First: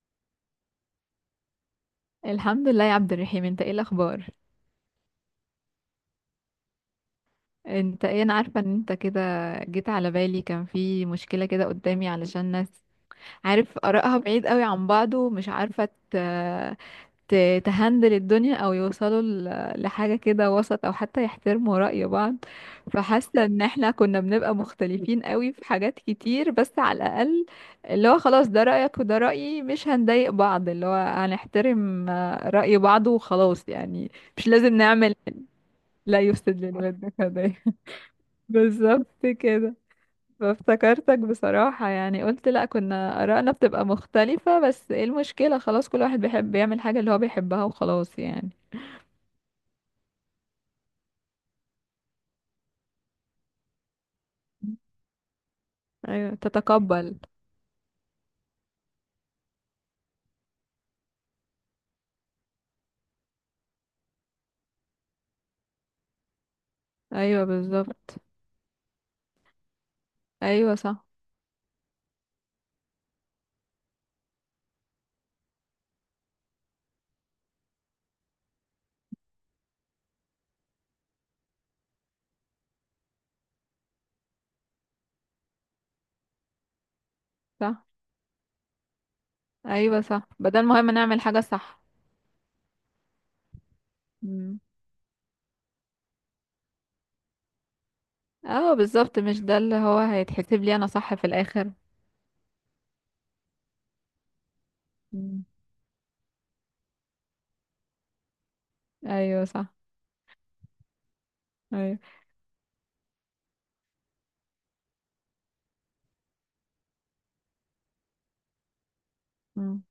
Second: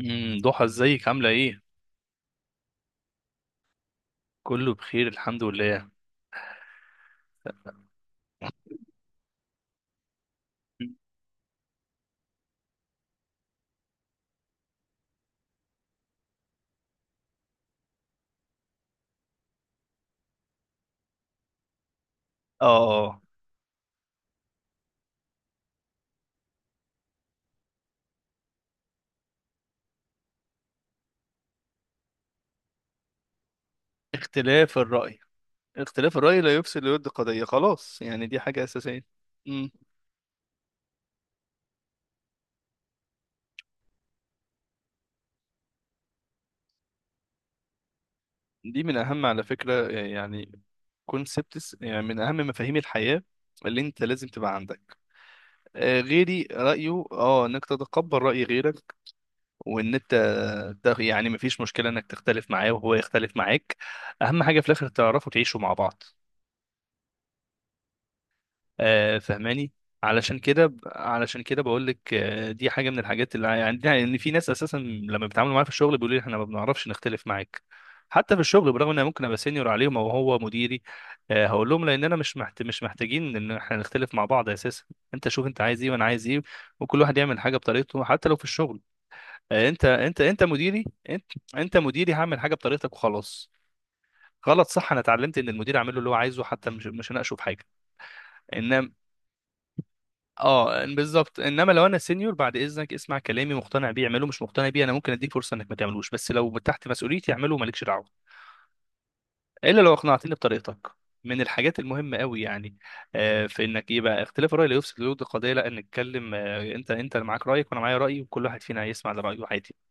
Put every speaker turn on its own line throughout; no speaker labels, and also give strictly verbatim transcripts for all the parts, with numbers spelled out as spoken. امم ضحى، ازيك؟ عاملة ايه؟
الحمد لله يا عبد الرحيم، انت ايه الاخبار؟
كله بخير، الحمد لله.
انت ايه، انا عارفه ان انت كده جيت على بالي. كان في مشكله كده قدامي علشان ناس عارف ارائها بعيد قوي عن بعض ومش عارفه ت- ت- تهندل الدنيا او يوصلوا ل- لحاجه كده وسط او حتى يحترموا رأي بعض.
اه.
فحاسه ان احنا كنا بنبقى مختلفين قوي في حاجات كتير، بس على الاقل اللي هو خلاص ده رأيك وده رأيي، مش هنضايق بعض، اللي هو هنحترم آه، رأي بعض وخلاص يعني. مش لازم
اختلاف
نعمل.
الرأي. اختلاف
لا
الرأي لا
يفسد
يفسد للود
للود
قضية،
قضية.
خلاص يعني. دي حاجة أساسية.
بالظبط
امم.
كده. فافتكرتك بصراحة يعني، قلت لا كنا آرائنا بتبقى مختلفة، بس ايه المشكلة؟ خلاص كل واحد بيحب يعمل حاجة اللي هو بيحبها وخلاص يعني.
دي من أهم، على فكرة يعني، كونسبتس، يعني من أهم مفاهيم الحياة اللي انت لازم تبقى عندك. آه،
ايوه
غيري رأيه
تتقبل.
اه انك تتقبل رأي غيرك. وان انت ده يعني مفيش مشكلة انك تختلف معاه وهو يختلف معاك، اهم حاجة في الاخر تعرفوا تعيشوا مع بعض.
ايوه بالظبط.
آه، فهماني؟ علشان كده
ايوه
ب-
صح.
علشان كده بقول لك، آه، دي حاجه من الحاجات اللي عندنا، ان في ناس اساسا لما بيتعاملوا معايا في الشغل بيقولوا لي احنا ما بنعرفش نختلف معاك، حتى في الشغل، برغم ان انا ممكن ابقى سينيور عليهم او هو مديري. آه، هقول لهم لاننا مش محت... مش محتاجين ان احنا نختلف مع بعض اساسا. انت شوف انت عايز ايه وانا عايز ايه، وكل واحد يعمل حاجه
صح.
بطريقته، حتى لو في الشغل. آه، انت
ايوه
انت
صح،
انت
بدل
مديري،
مهم نعمل
انت
حاجة،
انت
صح.
مديري هعمل حاجه بطريقتك وخلاص.
مم.
غلط، صح. انا اتعلمت ان المدير اعمل له اللي هو عايزه، حتى مش مش هناقشه في حاجه،
اه
انما.
بالظبط، مش ده اللي هو هيتحسب لي
اه
انا صح في
بالظبط، انما
الاخر؟
لو انا سينيور، بعد اذنك اسمع كلامي، مقتنع بيه اعمله، مش مقتنع بيه انا ممكن اديك
مم.
فرصه انك ما تعملوش، بس لو تحت مسؤوليتي اعمله، مالكش دعوه،
ايوه صح.
الا لو اقنعتني بطريقتك. من الحاجات
ايوه.
المهمه قوي يعني، آه في انك يبقى اختلاف الراي لا يفسد للود القضيه، لا نتكلم، آه انت انت اللي معاك رايك وانا معايا رايي، وكل واحد فينا هيسمع لرايه عادي.
مم.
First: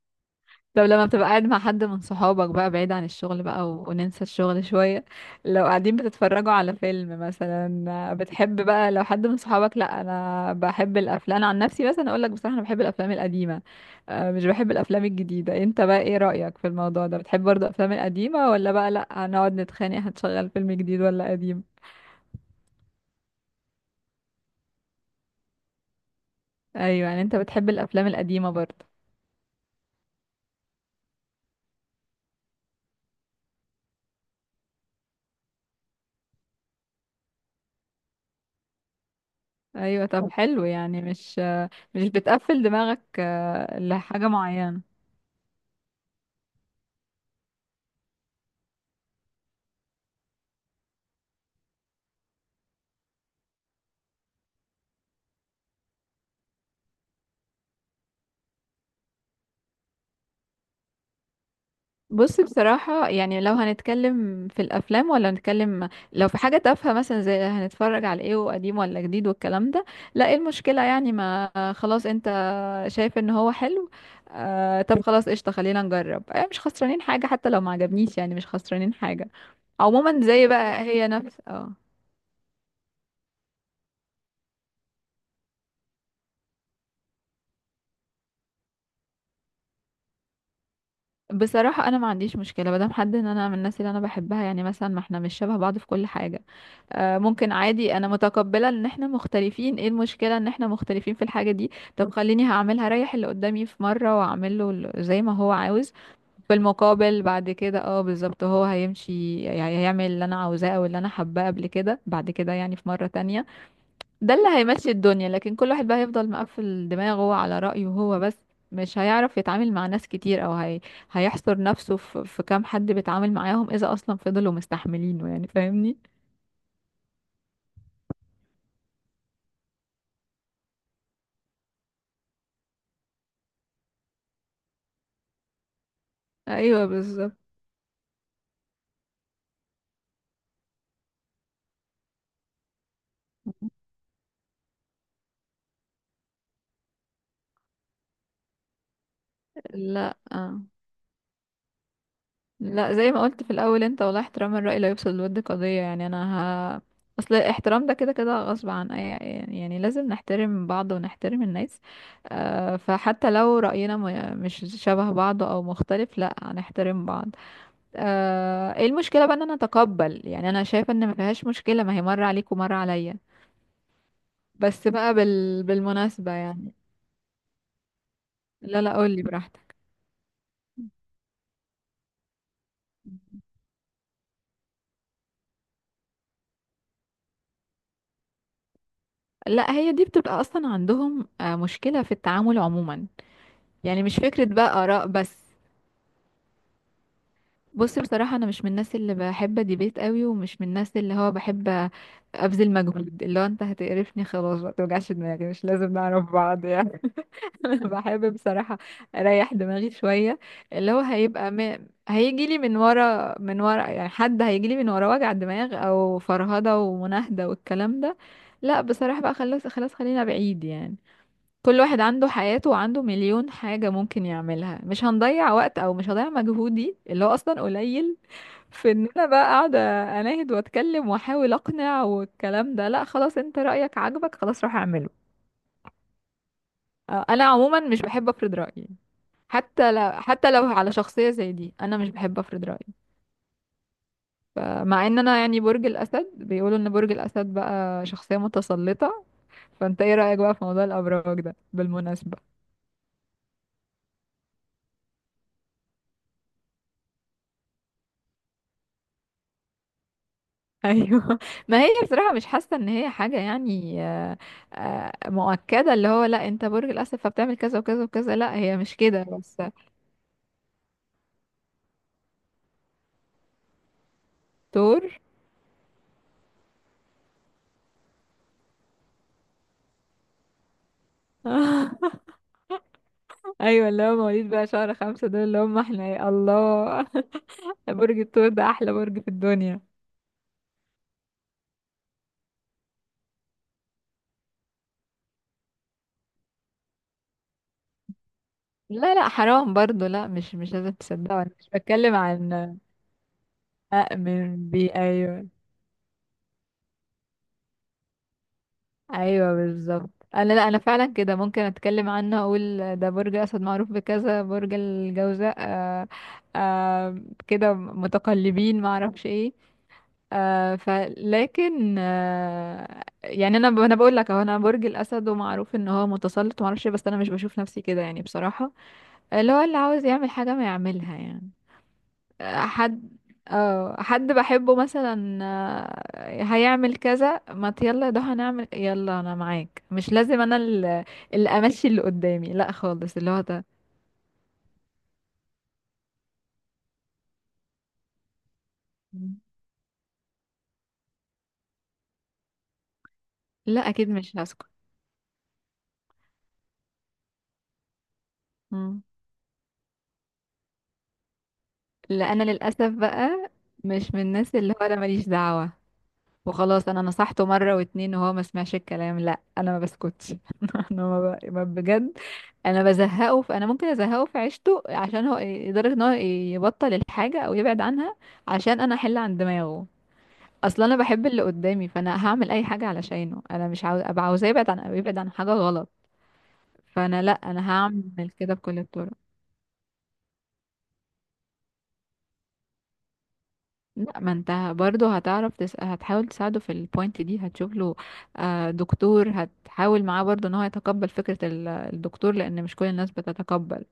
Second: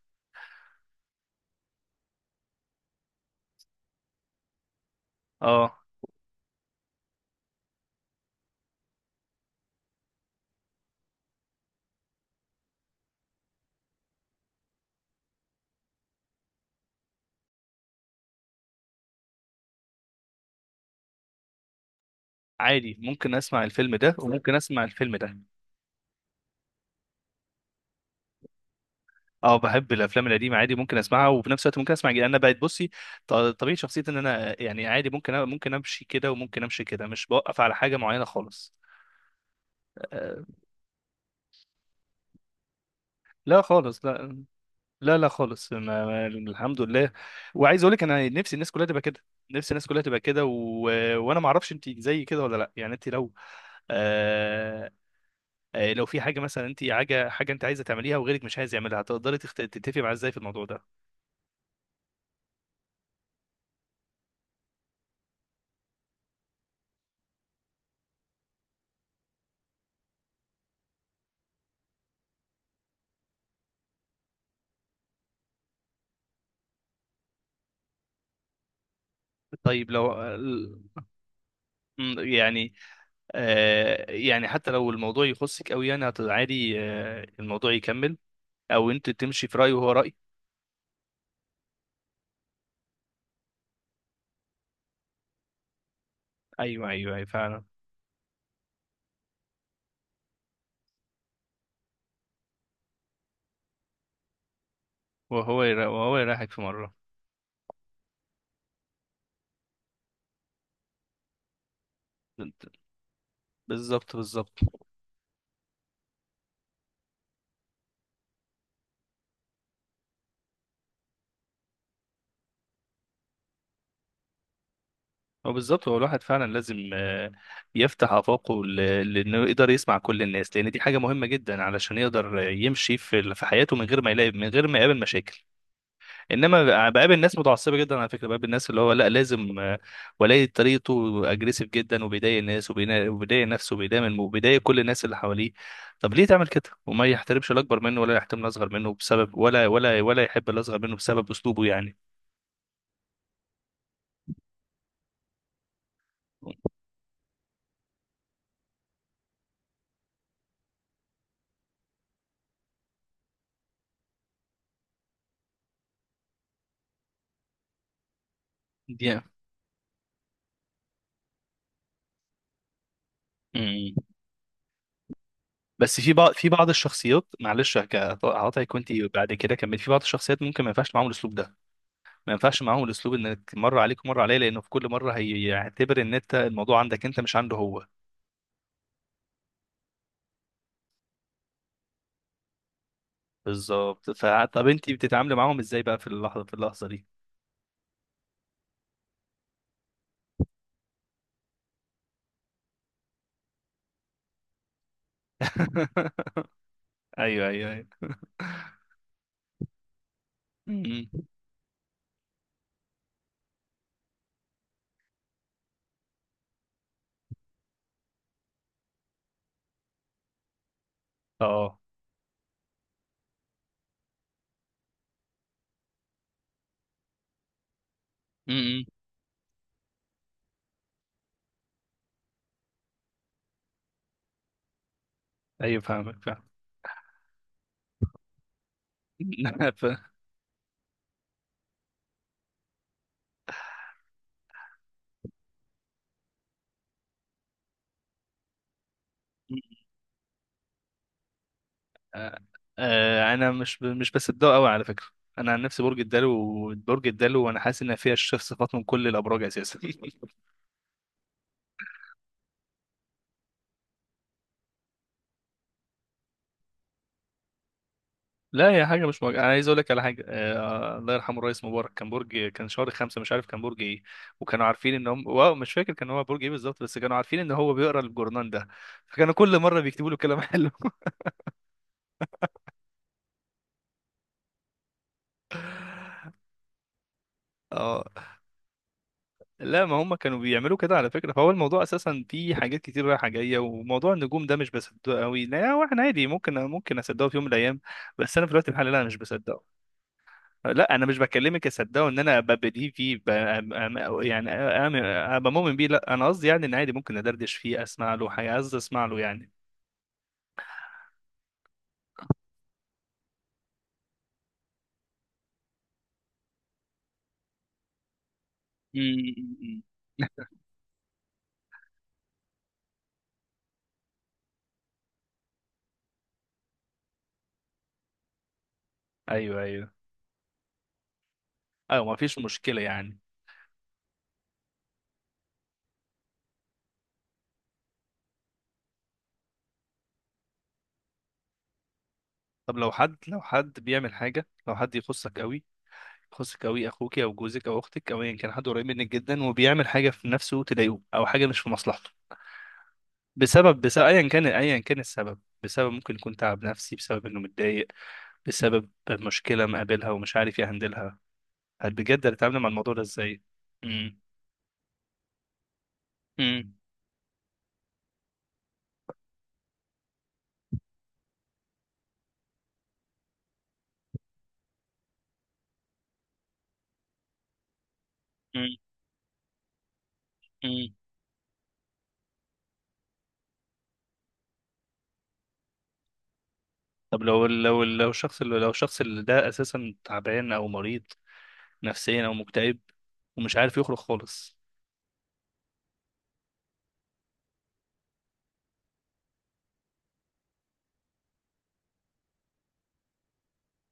طب لما بتبقى قاعد مع حد من صحابك بقى بعيد عن الشغل بقى و... وننسى الشغل شوية، لو
اه،
قاعدين بتتفرجوا على فيلم مثلا، بتحب بقى لو حد من صحابك؟ لا انا بحب الافلام، انا عن نفسي مثلا اقول لك بصراحة انا بحب الافلام القديمة، آه، مش بحب الافلام الجديدة. انت بقى ايه رأيك في الموضوع ده؟ بتحب برضه الافلام القديمة، ولا بقى لا هنقعد نتخانق هتشغل فيلم جديد ولا قديم؟
عادي ممكن اسمع الفيلم ده وممكن اسمع الفيلم ده.
ايوه يعني انت بتحب الافلام القديمة برضه.
اه، بحب الافلام القديمه عادي، ممكن اسمعها وفي نفس الوقت ممكن اسمع جديد. انا بقت بصي، ط- طبيعه شخصيتي ان انا يعني عادي، ممكن أ- ممكن امشي كده وممكن امشي كده، مش بوقف على حاجه معينه خالص.
ايوه طب
آه،
حلو يعني، مش مش بتقفل دماغك
لا
آه،
خالص،
لحاجة
لا.
معينة.
لا، لا خالص، ما- ما- الحمد لله. وعايز اقول لك انا نفسي الناس كلها تبقى كده، نفسي الناس كلها تبقى كده و... وانا ما اعرفش انت زي كده ولا لا، يعني انت لو، آه... آه، لو في حاجه مثلا، انت، حاجه حاجه انت عايزه تعمليها وغيرك مش عايز يعملها، هتقدري تخت... تتفقي معاه ازاي في الموضوع ده؟
بص بصراحة يعني، لو هنتكلم في الأفلام، ولا هنتكلم لو في حاجة تافهة مثلا زي هنتفرج على ايه وقديم ولا جديد والكلام ده، لا ايه المشكلة يعني؟ ما خلاص انت شايف ان هو حلو، آه طب خلاص قشطة خلينا نجرب، آه مش خسرانين حاجة، حتى لو ما عجبنيش يعني مش خسرانين حاجة.
طيب لو
عموما زي بقى هي نفس اه.
م، يعني آه، يعني حتى لو الموضوع يخصك قوي يعني، هت- عادي، آه، الموضوع يكمل او انت تمشي في رأي وهو رأي.
بصراحة انا ما عنديش مشكلة مادام حد ان انا من الناس اللي انا بحبها، يعني مثلا، ما احنا مش شبه بعض في كل حاجة،
ايوه، ايوه،
آه،
ايوه،
ممكن
فعلا.
عادي، انا متقبلة ان احنا مختلفين. ايه المشكلة ان احنا مختلفين في الحاجة دي؟ طب خليني هعملها، ريح اللي قدامي في مرة واعمل له ال- زي ما هو
وهو يرا-
عاوز.
وهو يريحك
في
في مرة.
المقابل بعد كده، اه بالظبط، هو هيمشي يعني، هيعمل اللي انا عاوزاه او اللي انا حباه قبل كده بعد كده
بنت-
يعني في مرة تانية.
بالظبط،
ده اللي
بالظبط.
هيمشي الدنيا، لكن كل واحد بقى هيفضل مقفل دماغه على رأيه هو بس، مش هيعرف يتعامل مع ناس كتير، او هي... هيحصر نفسه في... في كام حد بيتعامل معاهم، اذا اصلا فضلوا مستحملينه، يعني
هو بالظبط، هو
فاهمني؟
الواحد فعلا لازم آه، يفتح آفاقه، ل- لأنه يقدر يسمع كل الناس، لأن دي حاجة مهمة جدا علشان يقدر يمشي في ال- في حياته من غير ما يلاقي، من غير ما يقابل مشاكل.
ايوه
انما بقابل ناس
بالظبط.
متعصبه جدا، على فكره، بقابل الناس اللي هو لا لازم، آه، ولاية طريقته اجريسيف جدا، وبيضايق الناس، وبينا- وبيضايق نفسه، وبيضايق من- وبيضايق كل الناس اللي حواليه. طب ليه تعمل كده وما يحترمش الاكبر منه، ولا يحترم الاصغر منه بسبب، ولا ولا
لا
ولا يحب
آه.
الاصغر منه بسبب اسلوبه يعني؟
لا زي ما قلت في الاول، انت والله احترام الرأي لا يفسد للود قضية يعني. انا ه... اصل الاحترام ده كده كده غصب عن اي، يعني يعني لازم نحترم بعض ونحترم الناس. آه فحتى لو رأينا ما- مش شبه بعض او مختلف، لا هنحترم بعض. آه ايه
دي
المشكلة بقى ان انا اتقبل؟ يعني انا شايفة ان ما فيهاش مشكلة، ما هي مرة عليك ومرة عليا.
مم.
بس بقى بال...
بس في بعض
بالمناسبة
في بعض
يعني.
الشخصيات، معلش هك- هقاطعك
لا
وانت
لا قولي
بعد كده
براحتك.
كمل، في بعض الشخصيات ممكن ما ينفعش معاهم الاسلوب ده، ما ينفعش معاهم الاسلوب انك مره عليك ومره عليه، لانه في كل مره هيعتبر ان انت الموضوع عندك انت، مش عنده هو.
لا هي دي بتبقى اصلا عندهم آه، مشكلة في التعامل عموما. يعني
بالظبط،
مش
ف...
فكرة
طب
بقى
انت
آراء
بتتعاملي
بس.
معاهم ازاي بقى في اللحظه في اللحظه دي؟
بص بصراحة، أنا مش من الناس اللي بحب ديبيت قوي، ومش من الناس اللي هو بحب أبذل مجهود، اللي هو أنت هتقرفني خلاص، ما توجعش دماغي، مش لازم نعرف بعض يعني.
ايوه، ايوه، ايوه.
أنا بحب بصراحة أريح دماغي شوية. اللي هو
م-م.
هيبقى م... هيجي لي من ورا من ورا يعني. حد هيجي لي من ورا وجع دماغ أو فرهدة ومناهدة والكلام ده، لا بصراحة بقى خلاص خلاص خلينا بعيد يعني.
اه.
كل واحد عنده حياته وعنده مليون حاجة ممكن يعملها، مش هنضيع وقت، او مش هضيع مجهودي اللي هو اصلا قليل
م-م.
في ان انا بقى قاعدة اناهد واتكلم واحاول اقنع والكلام ده. لا خلاص، انت رأيك عاجبك خلاص روح اعمله.
ايوه، فاهمك، فاهم.
آه، انا عموما مش بحب افرض رأيي.
ف...
حتى لو حتى لو على شخصية زي دي انا مش بحب افرض رأيي. فمع ان انا يعني برج الاسد، بيقولوا ان برج الاسد بقى شخصية متسلطة. فانت ايه رأيك بقى في موضوع الابراج ده
آه،
بالمناسبة؟
آه، انا مش ب- مش بصدقه قوي، على فكره. انا عن نفسي برج الدلو، برج الدلو وانا حاسس ان فيها الشيخ صفات من كل الابراج اساسا
ايوه ما هي بصراحه مش حاسه ان هي حاجه يعني، آه، آه، مؤكده اللي هو لا انت برج الاسد فبتعمل كذا وكذا وكذا، لا
لا،
هي
هي
مش
حاجه مش
كده
مج... انا
بس.
عايز اقول لك على حاجه. آه الله يرحمه الرئيس مبارك كان برج كان شهر خمسة، مش عارف كان برج ايه، وكانوا عارفين ان
دكتور.
هم، واو، مش فاكر كان هو برج ايه بالظبط، بس كانوا عارفين ان هو بيقرا الجورنان ده، فكانوا كل مره بيكتبوا له كلام حلو
ايوه، اللي هو مواليد بقى شهر خمسة دول اللي هم احنا، يا الله.
اه،
برج الثور ده احلى برج في الدنيا.
لا، ما هم كانوا بيعملوا كده على فكره، فهو الموضوع اساسا فيه حاجات كتير رايحه جايه. وموضوع النجوم ده مش بصدقه قوي، لا هو، احنا عادي ممكن، ممكن اصدقه في يوم من الايام، بس انا في الوقت الحالي لا، أنا
لا
مش
لا
بصدقه.
حرام برضو، لا مش مش لازم
لا، انا مش
تصدقوا، انا
بكلمك
مش
اصدقه
بتكلم
ان انا
عن
ببديه فيه، ب... أم-
آه،
أم- يعني
من بي،
أم-
ايوه.
ابقى مؤمن بيه. لا، انا قصدي يعني ان عادي ممكن ادردش فيه، اسمع له حاجه، قصدي اسمع له يعني.
ايوه بالظبط، انا لا انا فعلا كده، ممكن اتكلم عنه اقول ده برج اسد معروف بكذا، برج الجوزاء آه آه كده متقلبين ما اعرفش ايه.
امم.
آه فلكن آه يعني انا ب- انا بقول لك اهو، انا برج الاسد ومعروف ان هو متسلط وما اعرفش إيه، بس انا مش بشوف نفسي كده يعني بصراحه. اللي هو
ايوه،
اللي
ايوه،
عاوز يعمل حاجه ما يعملها يعني.
ايوه، ما فيش مشكله
حد،
يعني.
اه حد بحبه مثلا آه، هيعمل كذا، ما ت- يلا ده هنعمل، يلا انا معاك، مش لازم انا اللي, اللي امشي اللي قدامي، لا
طب لو حد
خالص، اللي
لو
هو ده.
حد بيعمل حاجه لو حد يخصك قوي، يخصك قوي اخوك او جوزك او اختك او ايا كان حد قريب منك
مم.
جدا، وبيعمل حاجه في نفسه تضايقه او حاجه مش في مصلحته، بسبب
لا
بسبب
اكيد
ايا
مش
كان
هسكت.
ايا كان السبب، بسبب ممكن يكون تعب نفسي بسبب انه متضايق، بسبب
مم.
مشكله مقابلها ومش عارف يهندلها. هل بجد
لا انا
هتتعامل مع
للاسف
الموضوع ده ازاي؟
بقى مش من
امم.
الناس اللي هو انا ماليش دعوة
امم.
وخلاص. انا نصحته مرة واتنين وهو ما سمعش الكلام، لا انا ما بسكتش. انا ما ب... ما بجد انا بزهقه، فانا ممكن ازهقه في عيشته عشان هو، لدرجه ان هو يبطل الحاجه او يبعد عنها،
امم.
عشان انا احل عن دماغه. اصلا
امم.
انا بحب اللي قدامي، فانا هعمل اي حاجه علشانه، انا مش عاوز ابقى، عاوزاه يبعد عن أو يبعد عن حاجه غلط. فانا
طب
لا
لو
انا
لو لو
هعمل
الشخص
كده
اللي لو
بكل
الشخص
الطرق.
اللي ده اساسا تعبان او مريض نفسيا او مكتئب، ومش عارف يخرج
لا ما
خالص.
انت برضه هتعرف تس... هتحاول تساعده في البوينت دي، هتشوف له آه، دكتور، هتحاول معاه برضه ان هو يتقبل فكره ال- الدكتور، لان مش كل الناس بتتقبل.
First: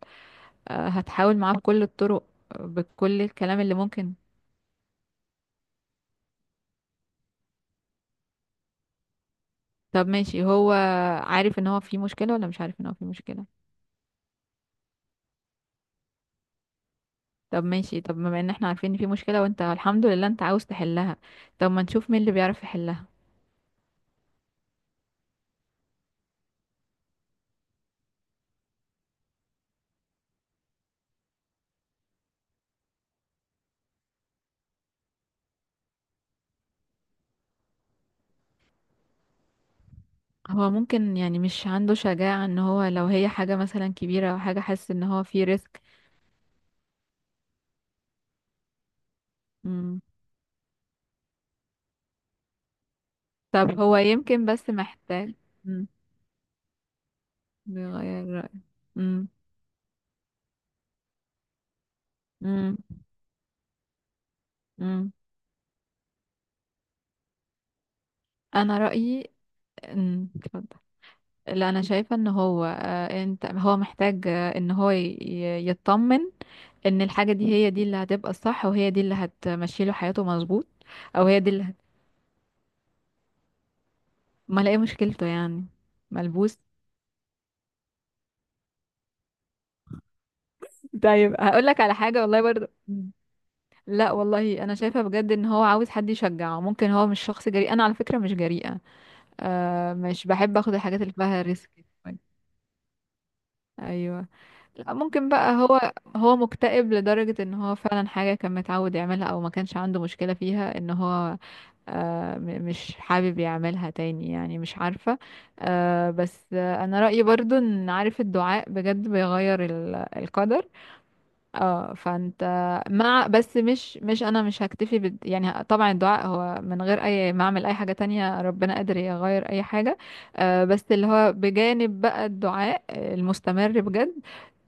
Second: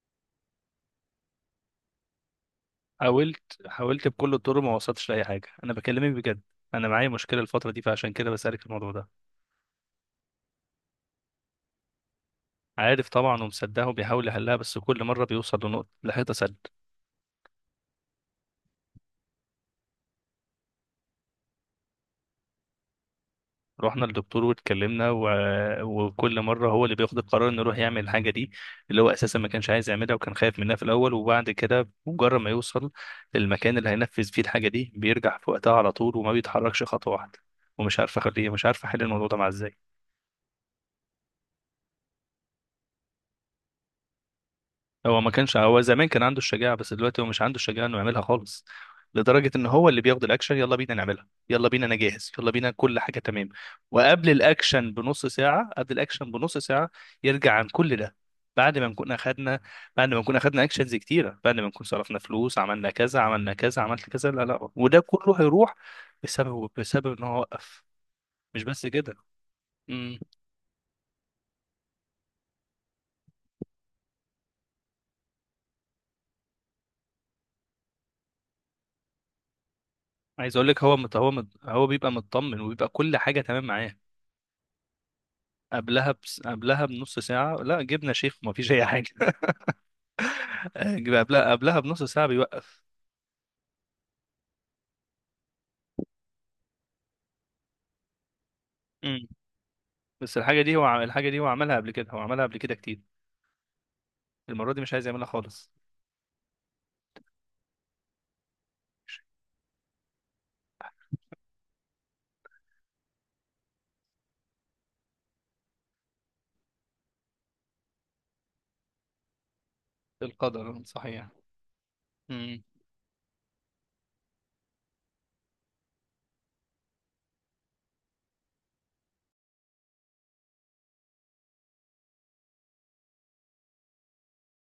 آه، هتحاول معاه بكل الطرق، بكل
حاولت،
الكلام اللي
حاولت
ممكن.
بكل الطرق، ما وصلتش لاي حاجه. انا بكلمك بجد، انا معايا مشكله الفتره دي، فعشان كده بسالك الموضوع ده.
طب ماشي، هو عارف ان هو في مشكلة ولا مش عارف ان هو في
عارف طبعا
مشكلة؟
ومصدقه وبيحاول يحلها، بس كل مره بيوصل لنقطه، لحيطه سد.
طب ماشي، طب بما ان احنا عارفين ان في مشكلة وانت الحمد لله انت عاوز تحلها، طب ما نشوف مين اللي بيعرف يحلها.
رحنا للدكتور واتكلمنا و... وكل مره هو اللي بياخد القرار انه يروح يعمل الحاجه دي، اللي هو اساسا ما كانش عايز يعملها وكان خايف منها في الاول، وبعد كده مجرد ما يوصل للمكان اللي هينفذ فيه الحاجه دي بيرجع في وقتها على طول، وما بيتحركش خطوه واحده، ومش عارف اخليه، مش عارف احل الموضوع ده مع، ازاي.
هو ممكن يعني مش عنده شجاعة، ان هو لو هي حاجة مثلا كبيرة او حاجة حاسس ان
هو
هو
ما
في
كانش هو
ريسك.
زمان كان عنده الشجاعة، بس دلوقتي هو مش عنده الشجاعة انه يعملها خالص، لدرجة ان هو اللي
مم.
بياخد الاكشن، يلا بينا نعملها، يلا بينا، انا جاهز، يلا بينا، كل حاجة تمام،
طب هو
وقبل
يمكن بس
الاكشن بنص
محتاج.
ساعة،
مم.
قبل الاكشن بنص ساعة، يرجع عن كل ده،
بيغير رأيه.
بعد ما نكون
مم.
اخدنا بعد ما نكون اخدنا اكشنز كتيرة، بعد ما نكون صرفنا فلوس،
مم.
عملنا كذا، عملنا كذا، عملت كذا، لا، لا، وده
مم.
كله هيروح بسبب، بسبب ان هو وقف. مش
انا
بس كده.
رأيي.
امم.
مم. اتفضل. لا انا شايفه ان هو آه، انت هو محتاج آه، ان هو ي- ي- يطمن ان الحاجه دي هي دي اللي هتبقى الصح وهي دي اللي هتمشي له حياته
عايز
مظبوط.
اقول لك، هو مت...
او
هو
هي
مت...
دي اللي هت...
هو بيبقى مطمن وبيبقى كل حاجة تمام معاه
ما الاقي مشكلته يعني.
قبلها، بس
ملبوس.
قبلها بنص ساعة لا، جبنا شيخ وما فيش أي حاجة. جب-
طيب
قبلها
هقول
قبلها
لك على
بنص
حاجه
ساعة
والله برضه،
بيوقف.
لا والله انا شايفه بجد ان هو عاوز حد يشجعه، ممكن هو مش شخص جريء، انا على فكره مش جريئه،
امم.
آه مش
بس
بحب
الحاجة
اخد
دي هو عم-
الحاجات اللي
الحاجة دي
فيها
هو عملها
ريسك.
قبل كده، هو عملها قبل كده كتير،
ايوه.
المرة دي
لا
مش عايز يعملها
ممكن بقى
خالص.
هو، هو مكتئب لدرجة ان هو فعلا حاجة كان متعود يعملها او ما كانش عنده مشكلة فيها ان هو آه، م- مش حابب يعملها تاني يعني مش عارفة. آه، بس آه، انا رأيي برضو ان، عارف الدعاء بجد بيغير ال- القدر.
القدر صحيح.
اه فانت،
امم.
مع بس مش مش انا مش هكتفي بد يعني، طبعا الدعاء هو، من غير اي ما اعمل اي حاجة تانية ربنا قادر يغير اي حاجة. آه، بس اللي هو بجانب بقى الدعاء المستمر بجد،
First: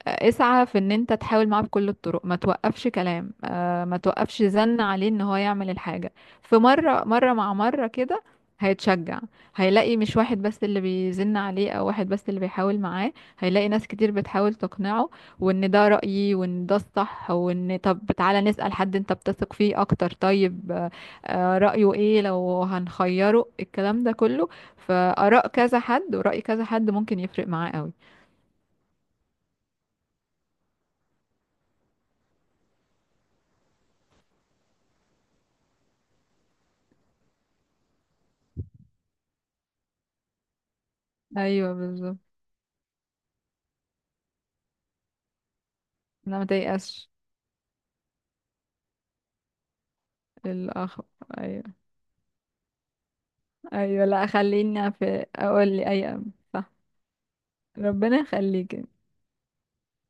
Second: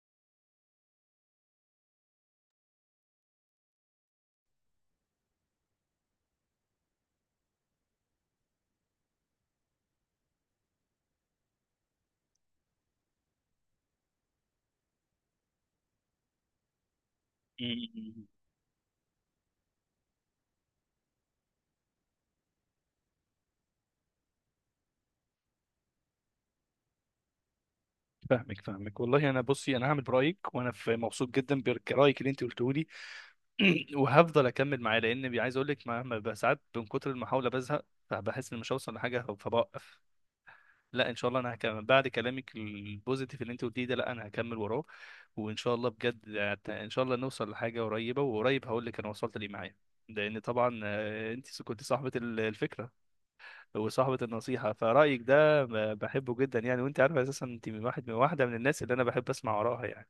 اسعى في ان انت تحاول معاه بكل الطرق، ما توقفش كلام، آه، ما توقفش زن عليه ان هو يعمل الحاجة في مرة مرة مع مرة كده، هيتشجع. هيلاقي مش واحد بس اللي بيزن عليه او واحد بس اللي بيحاول معاه، هيلاقي ناس كتير بتحاول تقنعه، وان ده رأيي وان ده الصح، وان طب
أمم.
تعالى نسأل حد انت بتثق فيه اكتر، طيب آه، آه، رأيه ايه، لو هنخيره الكلام ده كله، فآراء كذا حد ورأي كذا حد ممكن يفرق معاه قوي.
فاهمك، فاهمك والله. انا بصي، انا هعمل برايك، وانا في مبسوط جدا برايك اللي انت قلته لي. وهفضل اكمل معاه، لان، بي- عايز اقول لك، ما ما- بقى ساعات من كتر المحاوله بزهق، فبحس اني مش هوصل لحاجه فبوقف. لا، ان شاء الله انا
ايوه
هكمل بعد
بالظبط.
كلامك البوزيتيف اللي انت قلتيه ده، لا انا هكمل وراه، وان شاء الله بجد،
لا ما
هت- ان شاء
تيأسش.
الله نوصل لحاجه قريبه، وقريب هقول لك انا وصلت ليه معايا، لان طبعا،
الأخ.
آه، انت
أيوة.
كنت صاحبه ال- الفكره
أيوة
وصاحبه
لا
النصيحه،
خليني
فرايك
في
ده
أقول لي
ب-
أي أم.
بحبه جدا
صح.
يعني، وانت عارفه اساسا انت من واحد من
ربنا
واحده من الناس
يخليك.
اللي انا بحب اسمع وراها يعني.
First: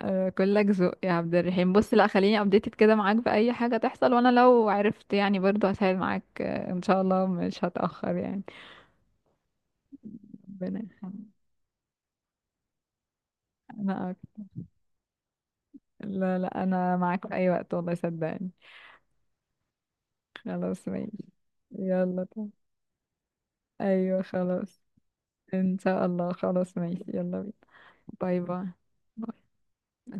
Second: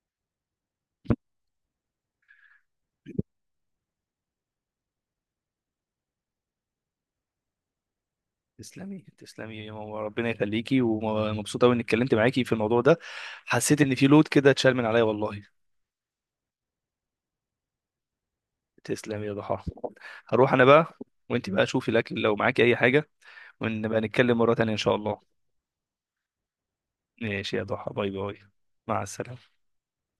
آه، كلك ذوق يا عبد الرحيم. بص لا خليني ابديتد كده معاك بأي حاجة تحصل، وأنا لو عرفت يعني برضو هساعد معاك، آه، إن شاء الله مش هتأخر يعني.
تسلمي، تسلمي يا ماما، ربنا يخليكي،
ربنا يخليك.
ومبسوطه قوي اني اتكلمت معاكي في الموضوع ده، حسيت ان في
أنا
لود
أكتر.
كده اتشال من عليا والله.
لا لا، أنا معاك في أي وقت والله، صدقني.
تسلم يا ضحى، هروح انا
خلاص
بقى،
ماشي.
وانت بقى شوفي الاكل
يلا
لو
طيب.
معاكي اي حاجه، ونبقى
أيوة
نتكلم مره تانية ان
خلاص.
شاء الله.
إن شاء الله خلاص ماشي يلا بينا.
ماشي يا ضحى، باي باي.
باي باي
مع
باي.
السلامه.